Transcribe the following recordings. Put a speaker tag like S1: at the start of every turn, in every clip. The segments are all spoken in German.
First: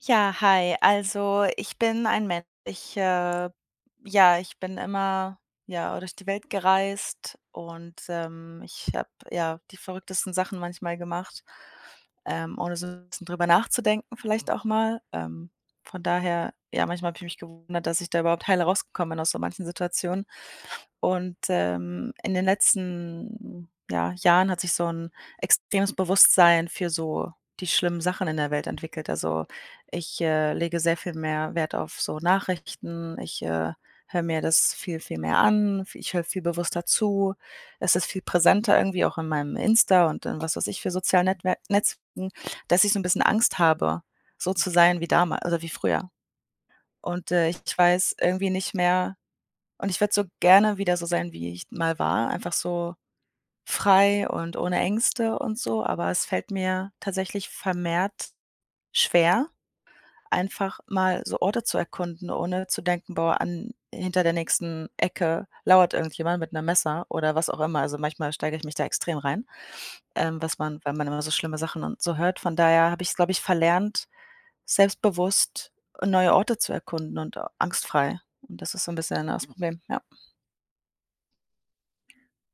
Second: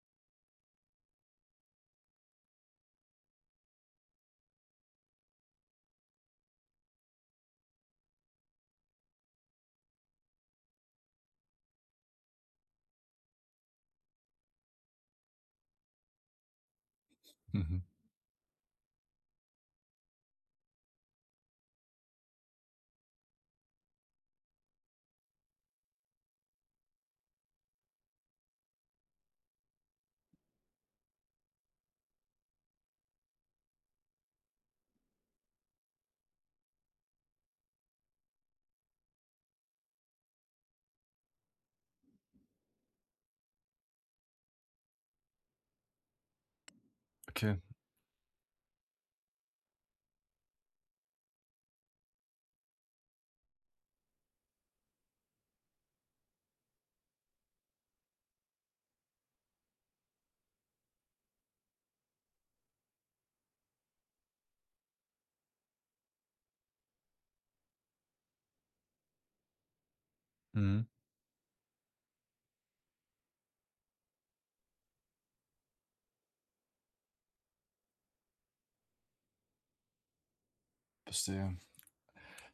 S1: Ja, hi. Also, ich bin ein Mensch. Ja, ich bin immer, ja, durch die Welt gereist und, ich habe, ja, die verrücktesten Sachen manchmal gemacht, ohne so ein bisschen drüber nachzudenken vielleicht auch mal. Von daher, ja, manchmal habe ich mich
S2: Mhm.
S1: gewundert, dass ich da überhaupt heile rausgekommen bin aus so manchen Situationen. Und, in den letzten, ja, Jahren hat sich so ein extremes Bewusstsein für so die schlimmen Sachen in der Welt entwickelt. Also ich, lege sehr viel mehr Wert auf so Nachrichten. Ich, höre mir das viel, viel mehr an. Ich höre viel bewusster zu. Es ist viel präsenter irgendwie auch in meinem Insta und in was weiß ich für sozialen Netwer Netzwerken, dass ich so ein bisschen Angst habe, so zu sein wie damals oder wie früher. Und,
S2: Okay.
S1: ich weiß irgendwie nicht mehr und ich würde so gerne wieder so sein, wie ich mal war, einfach so frei und ohne Ängste und so, aber es fällt mir tatsächlich vermehrt schwer einfach mal so Orte zu erkunden, ohne zu denken: „Boah, an hinter der nächsten Ecke lauert irgendjemand mit 'nem Messer" oder was auch immer. Also, manchmal steige ich mich da extrem rein, was man
S2: Mhm.
S1: weil man immer so schlimme Sachen und so hört. Von daher habe ich's, glaube ich, verlernt, selbstbewusst neue Orte zu erkunden und angstfrei. Und das ist so ein bisschen das Problem, ja.
S2: Verstehe.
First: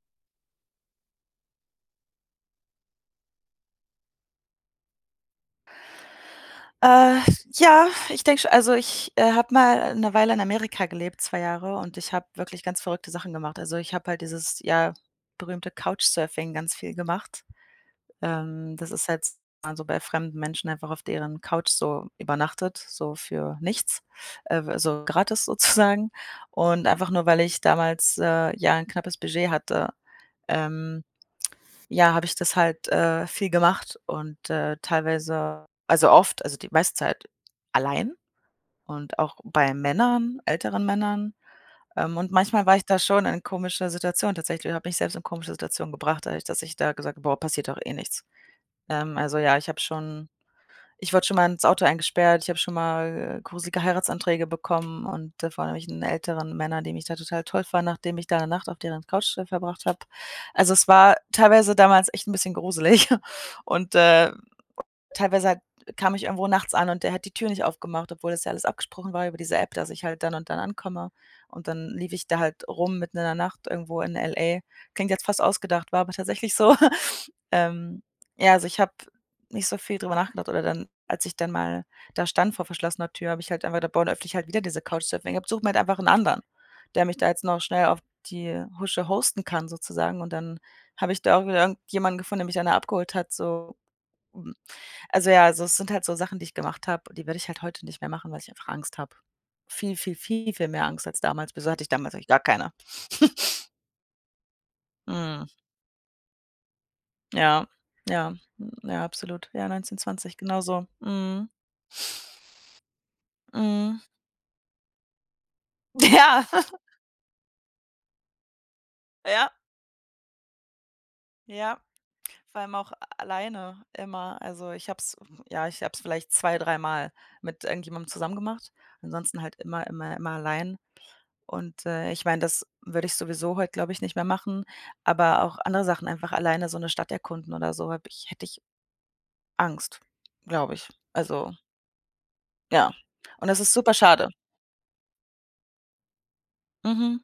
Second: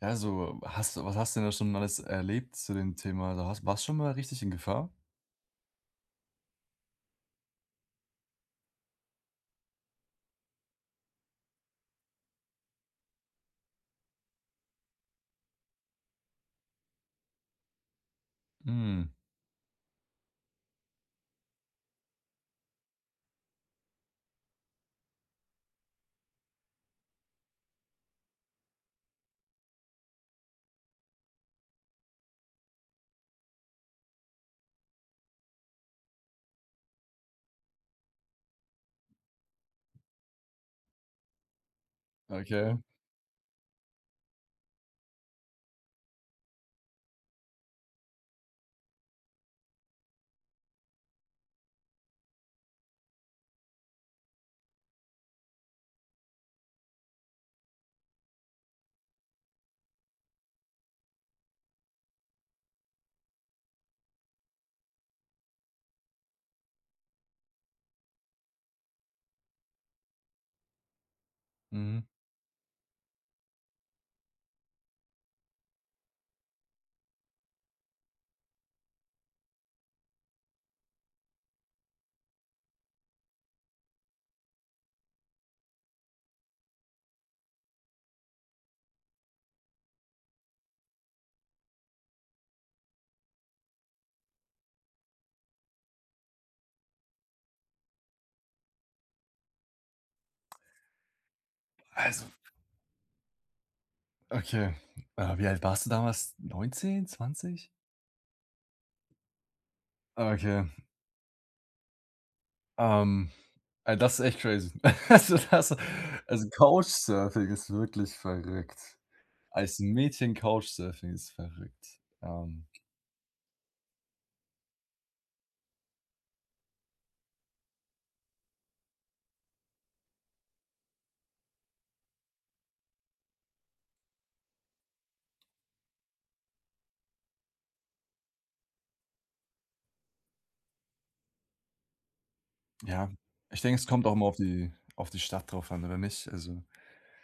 S2: Ja, so hast du was hast du denn da schon alles erlebt zu dem Thema? Also, hast warst du schon mal richtig in Gefahr?
S1: Äh, ja, ich denke schon, also, ich, habe mal eine Weile in Amerika gelebt, 2 Jahre, und ich habe wirklich ganz verrückte Sachen gemacht. Also, ich habe halt dieses, ja, berühmte Couchsurfing ganz viel gemacht. Das ist
S2: Mhm.
S1: halt, also, bei fremden Menschen einfach auf deren Couch so übernachtet, so für nichts, w so gratis sozusagen. Und einfach nur, weil ich damals, ja, ein knappes Budget hatte. Ähm ja, habe ich das halt, viel gemacht und, teilweise, also oft, also die meiste Zeit allein und auch bei Männern, älteren Männern. Und manchmal
S2: Okay.
S1: war ich da schon in komischer Situation tatsächlich, habe ich mich selbst in komische Situationen gebracht, dadurch, dass ich da gesagt habe: „Boah, passiert doch eh nichts." Also ja, ich wurde schon mal ins Auto eingesperrt, ich habe schon mal, gruselige Heiratsanträge bekommen und, vor irgendwelchen älteren Männer, die mich da total toll fanden, nachdem ich da eine Nacht auf deren Couch, verbracht habe. Also, es war teilweise damals echt ein bisschen gruselig und, teilweise halt kam ich irgendwo nachts an und der hat die Tür nicht aufgemacht, obwohl das ja alles abgesprochen war über diese App, dass ich halt dann und dann ankomme. Und dann
S2: Mhm.
S1: lief ich da halt rum mitten in der Nacht irgendwo in LA. Klingt jetzt fast ausgedacht, war aber tatsächlich so. Ähm, ja, also ich habe nicht so viel drüber nachgedacht oder dann, als ich dann mal da stand vor verschlossener Tür, habe ich halt einfach da, boah, dann öffne halt wieder diese Couchsurfing App, suche mir halt einfach einen anderen, der mich da jetzt noch schnell auf die Husche hosten kann sozusagen. Und dann habe ich da auch wieder irgendjemanden gefunden, der mich dann da abgeholt hat, so, also ja, also es sind halt so Sachen, die ich gemacht habe, die würde ich halt heute nicht mehr machen, weil ich einfach Angst habe. Viel, viel, viel, viel mehr Angst als damals. Wieso hatte ich damals eigentlich
S2: Also,
S1: gar keine?
S2: okay.
S1: Mhm.
S2: Wie alt warst du damals? 19,
S1: Ja,
S2: 20?
S1: ja, hm, ja, absolut. Ja, 19, 20, genau
S2: Okay.
S1: so. Mhm,
S2: Ähm,
S1: mhm.
S2: Das ist echt crazy. Also, das
S1: Ja,
S2: also, Couchsurfing ist wirklich verrückt.
S1: ja,
S2: Als Mädchen Couchsurfing ist
S1: ja.
S2: verrückt.
S1: Vor allem auch alleine immer. Also ich habe es Ja, ich habe es vielleicht zwei dreimal mit irgendjemandem zusammen gemacht. Ansonsten halt immer, immer, immer allein. Und, ich meine, das würde ich sowieso heute, glaube ich, nicht mehr machen, aber auch andere Sachen, einfach alleine so eine Stadt erkunden oder so, habe ich hätte ich Angst, glaube ich. Also, ja.
S2: Ja,
S1: Und das
S2: ich
S1: ist
S2: denke, es
S1: super
S2: kommt auch immer
S1: schade.
S2: auf die Stadt drauf an, oder nicht? Also
S1: Mhm.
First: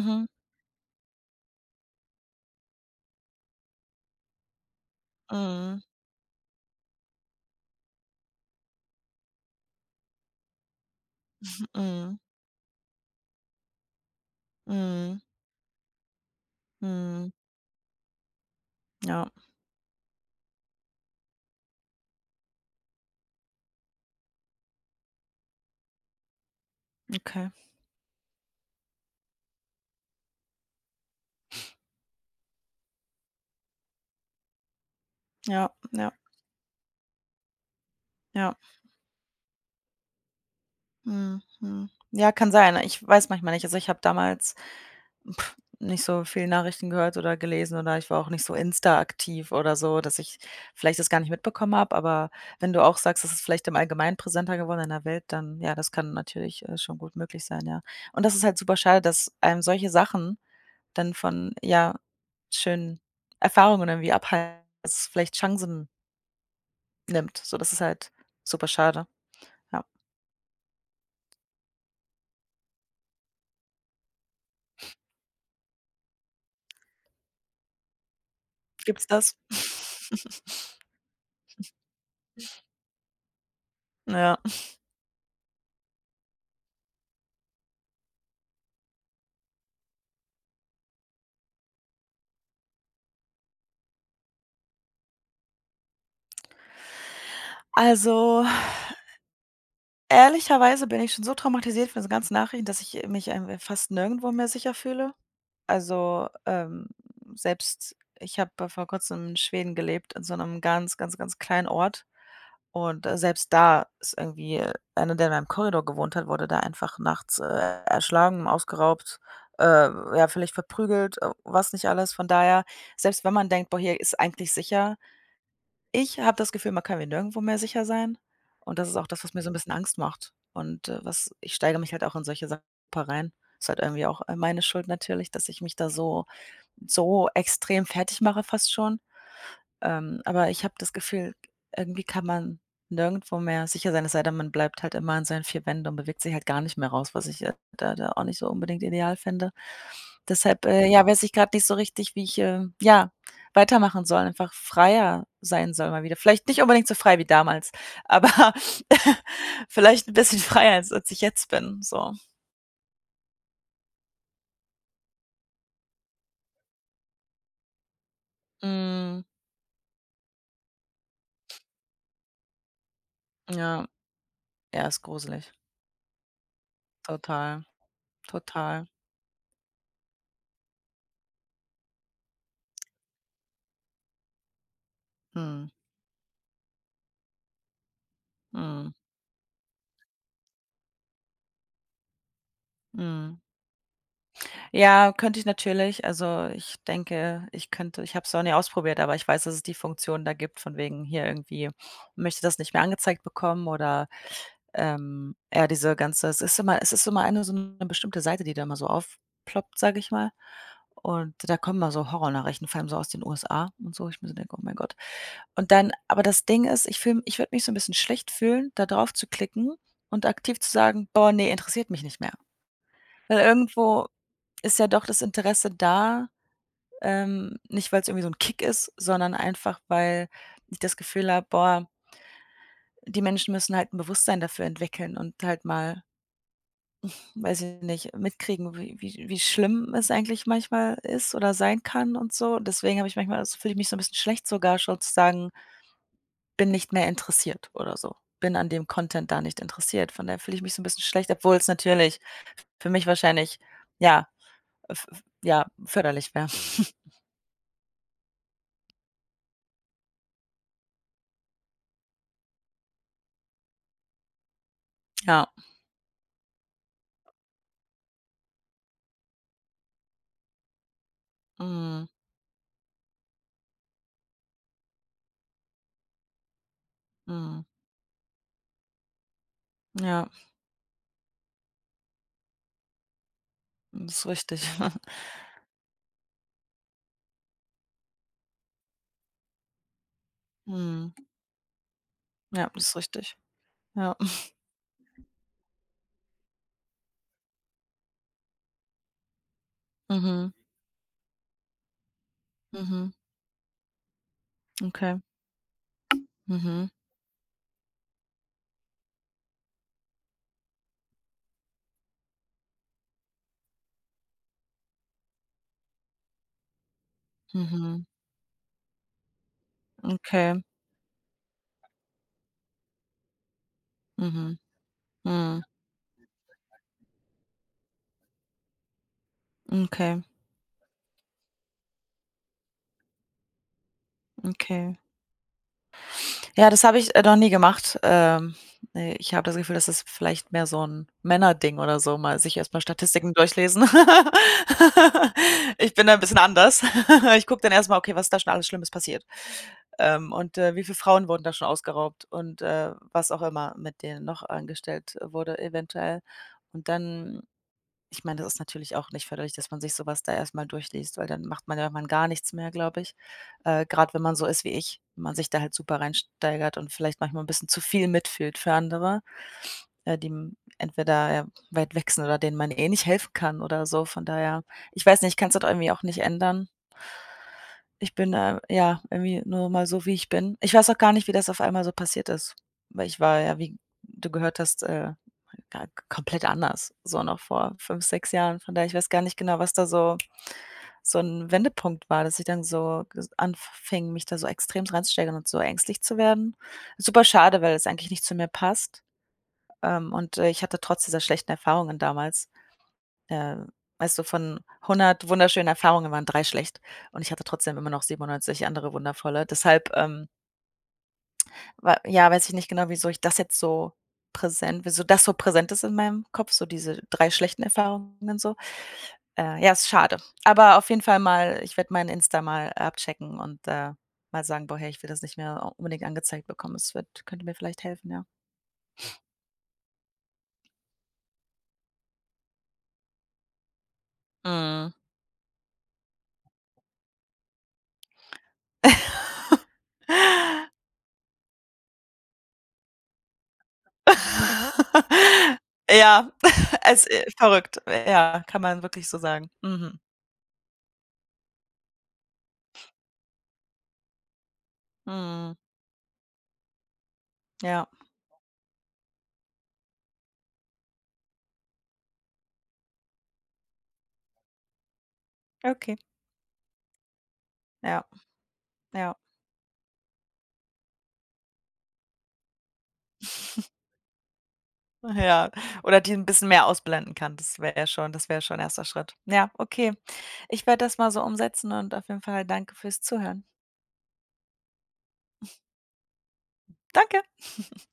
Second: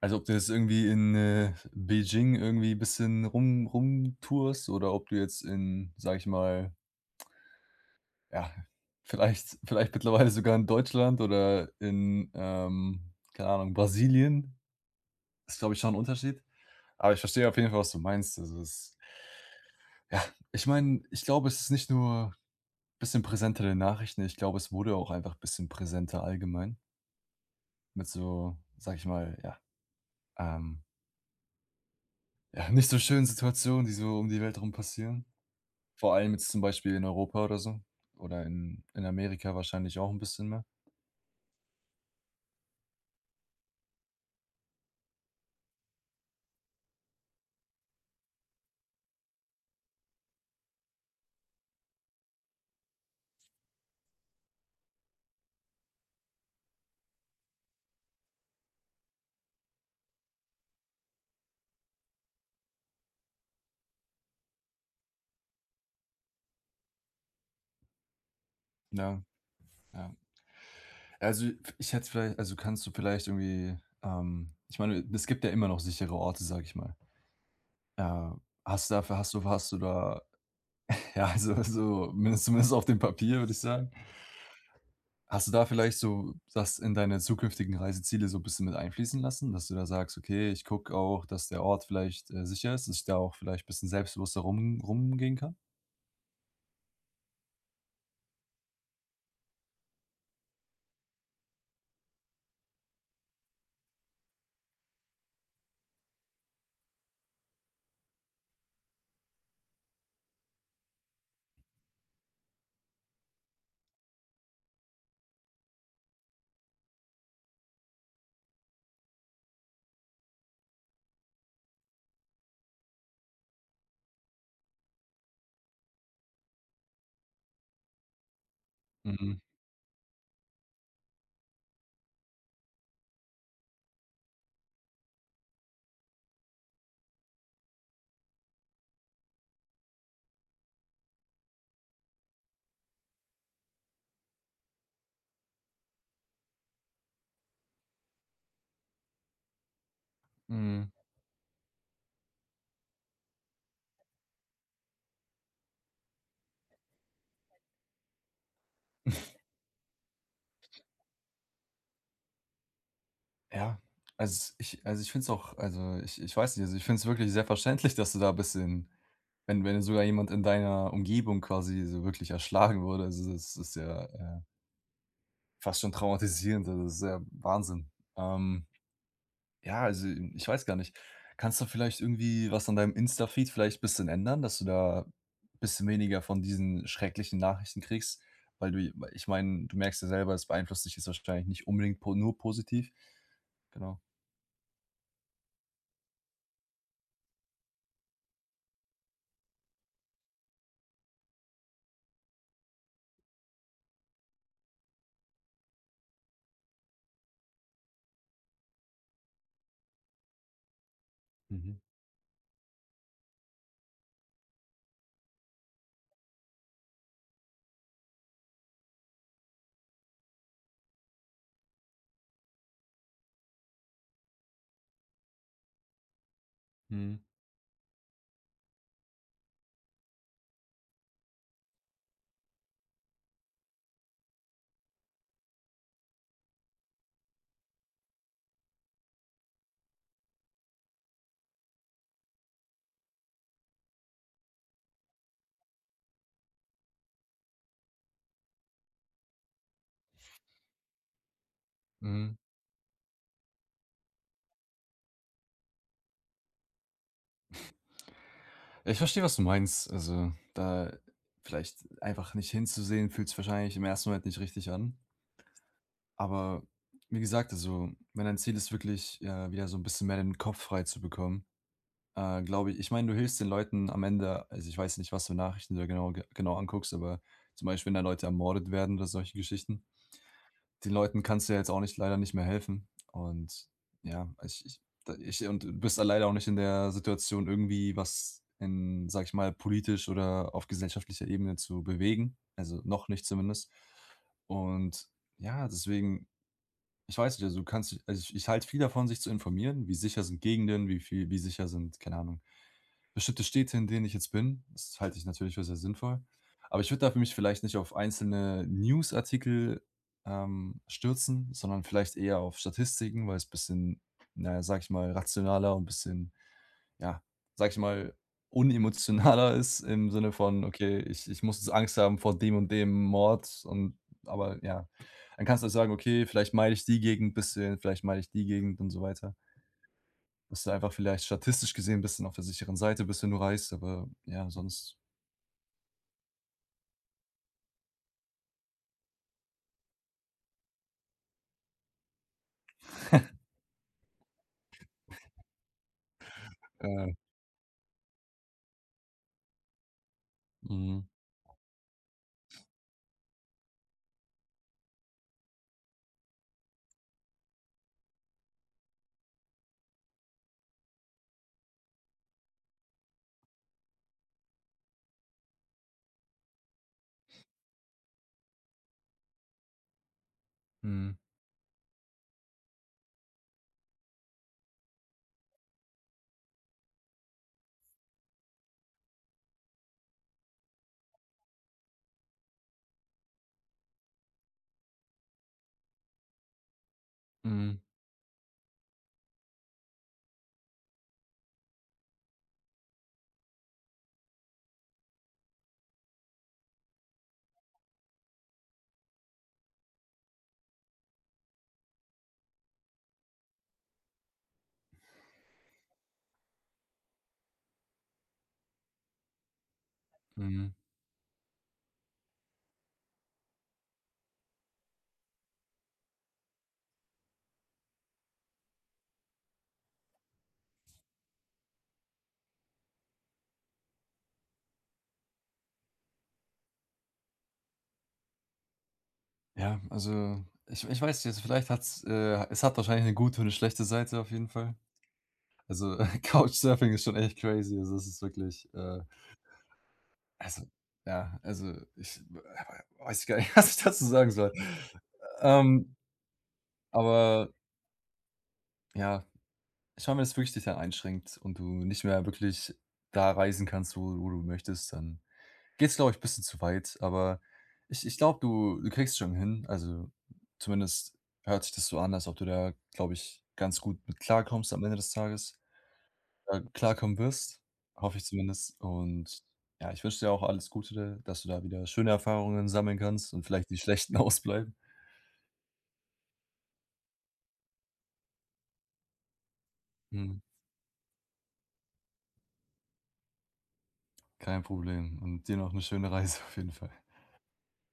S2: Also, ob du jetzt irgendwie in, Beijing irgendwie ein bisschen rumtourst oder ob du jetzt
S1: Mhm.
S2: in, sage ich mal, ja, vielleicht mittlerweile sogar in Deutschland oder
S1: Mhm.
S2: in, keine Ahnung, Brasilien,
S1: Mhm.
S2: ist, glaube ich, schon ein Unterschied. Aber ich
S1: Mhm.
S2: verstehe auf jeden Fall, was du meinst. Also, es
S1: Ja,
S2: ja, ich meine, ich glaube, es ist nicht nur ein bisschen präsenter in den Nachrichten, ich glaube, es wurde auch einfach ein bisschen präsenter allgemein
S1: okay.
S2: mit so, sage ich mal, ja, ähm, ja, nicht so schönen Situationen, die so um die Welt rum passieren.
S1: Ja, ja,
S2: Vor allem jetzt zum Beispiel in Europa oder so oder
S1: ja.
S2: in Amerika wahrscheinlich auch ein bisschen mehr.
S1: Mhm, mhm. Ja, kann sein. Ich weiß manchmal nicht. Also, ich habe damals nicht so viel Nachrichten gehört oder gelesen oder ich war auch nicht so Insta aktiv oder so, dass ich vielleicht das gar nicht mitbekommen habe. Aber wenn du auch sagst, es ist vielleicht im Allgemeinen präsenter geworden in der Welt, dann ja, das kann natürlich, schon gut möglich sein, ja. Und das ist halt super schade, dass einem solche Sachen dann von, ja, schönen Erfahrungen irgendwie abhalten, dass es vielleicht Chancen nimmt. So, das ist halt super schade.
S2: Ja,
S1: Ja.
S2: ja. Also, ich hätte vielleicht also, kannst du vielleicht irgendwie, ich meine, es gibt ja immer noch sichere Orte, sage ich mal. Äh, hast du
S1: Gibt's
S2: dafür
S1: das?
S2: hast du da ja, also so mindest zumindest auf dem Papier, würde ich sagen.
S1: Ja.
S2: Hast du da vielleicht so das in deine zukünftigen Reiseziele so 'n bisschen mit einfließen lassen, dass du da sagst: „Okay, ich gucke auch, dass der Ort vielleicht, sicher ist, dass ich da auch vielleicht ein bisschen selbstbewusster rumgehen kann?"
S1: Also, ehrlicherweise bin ich schon so traumatisiert von den ganzen Nachrichten, dass ich mich ein fast nirgendwo mehr sicher fühle. Also, selbst ich habe vor Kurzem in Schweden gelebt, in so einem ganz, ganz, ganz kleinen Ort. Und, selbst da ist irgendwie einer, der in meinem Korridor gewohnt hat, wurde da einfach nachts, erschlagen, ausgeraubt, äh, ja, vielleicht verprügelt, was nicht alles. Von daher, selbst wenn man denkt: „Boah, hier ist eigentlich sicher." Ich habe das Gefühl, man kann mir nirgendwo mehr sicher sein. Und das ist auch das, was
S2: Mhm,
S1: mir so ein bisschen Angst macht. Und, was ich steige mich halt auch in solche Sachen rein. Ist halt irgendwie auch, meine Schuld natürlich, dass ich mich da so so extrem fertig mache fast schon. Aber ich habe das Gefühl, irgendwie kann man nirgendwo mehr sicher sein, es sei denn, man bleibt halt immer in seinen 4 Wänden und bewegt sich halt gar nicht mehr raus, was ich, da auch nicht so unbedingt ideal finde. Deshalb,
S2: mhm.
S1: ja, weiß ich gerade nicht so richtig, wie ich, ja, weitermachen soll, einfach freier sein soll mal wieder. Vielleicht nicht unbedingt so frei wie damals, aber vielleicht ein bisschen freier, als ich jetzt bin, so.
S2: Ja, also es ich also ich finde es auch, also ich weiß nicht, also ich finde es wirklich sehr verständlich, dass du da ein bisschen
S1: Hm,
S2: wenn sogar jemand in deiner Umgebung quasi so wirklich erschlagen wurde, also das ist
S1: ja,
S2: ja, äh,
S1: ja, ist gruselig.
S2: fast schon traumatisierend, also das ist ja
S1: Total,
S2: Wahnsinn. Ähm,
S1: total.
S2: ja, also ich weiß gar nicht. Kannst du vielleicht irgendwie was an deinem Insta-Feed vielleicht ein bisschen ändern, dass du da ein
S1: Mhm,
S2: bisschen weniger von diesen schrecklichen Nachrichten kriegst? Weil du
S1: mhm,
S2: weil ich meine, du merkst ja selber, es beeinflusst dich jetzt wahrscheinlich nicht unbedingt po nur positiv.
S1: mhm.
S2: Genau.
S1: Ja, könnte ich natürlich. Also, ich denke, ich habe es noch nie ausprobiert, aber ich weiß, dass es die Funktion da gibt von wegen hier irgendwie möchte das nicht mehr angezeigt bekommen oder, ja, diese ganze es ist immer eine, so eine bestimmte Seite, die da immer so aufploppt, sage ich mal. Und da
S2: Mhm,
S1: kommen mal so Horrornachrichten, vor allem so aus den USA und so, ich mir so denke: „Oh mein Gott." Und dann aber das Ding ist, ich würde mich so ein bisschen schlecht fühlen, da drauf zu klicken und aktiv zu sagen: „Boah, nee, interessiert mich nicht mehr." Weil irgendwo ist ja doch das Interesse da,
S2: mhm.
S1: nicht weil es irgendwie so 'n Kick ist, sondern einfach, weil ich das Gefühl habe: „Boah, die Menschen müssen halt 'n Bewusstsein dafür entwickeln und halt mal, weiß ich nicht, mitkriegen, wie schlimm es eigentlich manchmal ist oder sein kann und so." Deswegen habe ich manchmal das fühle ich mich so 'n bisschen schlecht, sogar schon zu sagen: „Bin nicht mehr interessiert" oder so. Bin an dem Content da nicht interessiert. Von daher fühle ich mich so 'n bisschen schlecht, obwohl's natürlich
S2: Mhm.
S1: für mich wahrscheinlich, ja, f f ja, förderlich wäre.
S2: Ich verstehe, was du meinst. Also, da vielleicht einfach nicht hinzusehen, fühlt sich wahrscheinlich im ersten Moment nicht richtig an.
S1: Ja,
S2: Aber wie gesagt, also, wenn dein Ziel ist, wirklich wieder so ein bisschen mehr den Kopf frei zu bekommen,
S1: mhm.
S2: glaube ich, ich meine, du hilfst den Leuten am Ende, also ich weiß nicht, was für Nachrichten du da genau, genau anguckst, aber
S1: Mhm.
S2: zum Beispiel, wenn da Leute ermordet werden oder solche Geschichten.
S1: Ja,
S2: Den Leuten kannst du ja jetzt auch nicht leider nicht mehr helfen. Und
S1: das ist
S2: ja,
S1: richtig.
S2: ich ich da ich und du bist da leider auch nicht in der Situation, irgendwie was in, sage ich mal, politisch oder auf
S1: Mhm.
S2: gesellschaftlicher Ebene zu bewegen,
S1: Ja,
S2: also
S1: das ist
S2: noch nicht
S1: richtig.
S2: zumindest.
S1: Ja.
S2: Und ja, deswegen ich weiß nicht, also, du kannst also, ich ich halte viel davon, sich zu informieren, wie sicher sind
S1: Mhm.
S2: Gegenden, wie sicher sind, keine Ahnung,
S1: Mhm.
S2: bestimmte Städte, in denen ich jetzt bin. Das
S1: Okay.
S2: halte ich natürlich für sehr sinnvoll. Aber
S1: Mhm.
S2: ich würde da für mich vielleicht nicht auf einzelne Newsartikel, stürzen, sondern vielleicht eher auf Statistiken, weil es ein bisschen, na ja, sage ich mal, rationaler und ein bisschen ja, sag ich
S1: Mhm.
S2: mal, unemotionaler ist im Sinne
S1: Okay.
S2: von: „Okay, ich muss jetzt Angst haben vor dem und dem Mord" und
S1: Mhm.
S2: aber ja, dann
S1: Mhm.
S2: kannst du halt sagen: „Okay, vielleicht meide ich die Gegend ein bisschen, vielleicht meide ich die Gegend" und so weiter.
S1: Okay.
S2: Dass du einfach vielleicht statistisch gesehen ein bisschen auf der sicheren Seite bist, wenn du reist, aber ja, sonst.
S1: Okay. Ja, das habe ich, noch nie gemacht. Ne, ich habe das Gefühl, das ist vielleicht mehr so 'n Männerding oder so, mal sich erst mal Statistiken durchlesen. Ich bin da 'n bisschen anders.
S2: äh
S1: Ich gucke dann erst mal: „Okay, was ist da schon alles Schlimmes passiert?" Und, wie viele
S2: mhm,
S1: Frauen wurden da schon ausgeraubt und, was auch immer mit denen noch angestellt wurde eventuell. Und dann, ich meine, das ist natürlich auch nicht förderlich, dass man sich so was da erst mal durchliest, weil dann macht man ja irgendwann gar nichts mehr, glaube ich. Grad wenn man so ist wie ich, wenn man sich da halt super reinsteigert und vielleicht manchmal ein bisschen zu viel mitfühlt für andere, die m
S2: mhm,
S1: entweder, ja, weit weg sind oder denen man eh nicht helfen kann oder so. Von daher, ich weiß nicht, ich kann's halt irgendwie auch nicht ändern. Ich bin da, ja, irgendwie nur mal so, wie ich bin. Ich weiß auch gar nicht, wie das auf einmal so passiert ist, weil ich war ja, wie du gehört hast, ga komplett anders, so noch vor
S2: mhm,
S1: 5, 6 Jahren. Von daher, ich weiß gar nicht genau, was da so so ein Wendepunkt war, dass ich dann so ges anfing, mich da so extremst reinzusteigern und so ängstlich zu werden. Super schade, weil es eigentlich nicht zu mir passt. Und, ich hatte trotz dieser schlechten Erfahrungen damals, äh, weißt du, von 100 wunderschönen Erfahrungen waren 3 schlecht und ich hatte trotzdem immer noch 97 andere wundervolle. Deshalb,
S2: mhm.
S1: wa ja, weiß ich nicht genau, wieso das so präsent ist in meinem Kopf, so diese 3 schlechten Erfahrungen so. Ja, ist schade. Aber auf jeden Fall, mal, ich werde mein Insta mal abchecken und, mal sagen: „Boah, hey, ich will das nicht mehr unbedingt angezeigt bekommen." Es wird Könnte mir vielleicht helfen, ja.
S2: Ja, also, ich weiß jetzt, vielleicht hat's es hat wahrscheinlich eine gute und eine schlechte Seite auf jeden Fall.
S1: Mhm.
S2: Also, Couchsurfing ist schon echt crazy. Also, das ist wirklich. Also, ja, also, ich w weiß ich gar nicht, was ich dazu sagen soll. Ähm,
S1: Ja, es
S2: aber
S1: verrückt. Ja, kann man wirklich so
S2: ja,
S1: sagen. Mhm.
S2: ich meine, wenn es wirklich dich dann einschränkt und du nicht mehr wirklich da reisen kannst, wo du möchtest, dann
S1: Mhm.
S2: geht es, glaube ich, ein bisschen zu weit. Aber
S1: Ja,
S2: ich glaube, du kriegst es schon hin. Also, zumindest hört sich das so an, als ob du da, glaube ich, ganz gut mit klarkommst am Ende des Tages.
S1: okay.
S2: Klarkommen wirst,
S1: Ja,
S2: hoffe ich zumindest.
S1: ja.
S2: Und ja, ich wünsche dir auch alles Gute, dass du da wieder schöne Erfahrungen sammeln kannst und vielleicht die schlechten ausbleiben.
S1: Ja, oder die ein bisschen mehr ausblenden kann. Das wäre schon ein erster Schritt. Ja, okay.
S2: Mhm.
S1: Ich werde das mal so umsetzen und auf jeden Fall danke fürs Zuhören.
S2: Kein Problem. Und dir noch eine schöne Reise auf jeden Fall.
S1: Danke.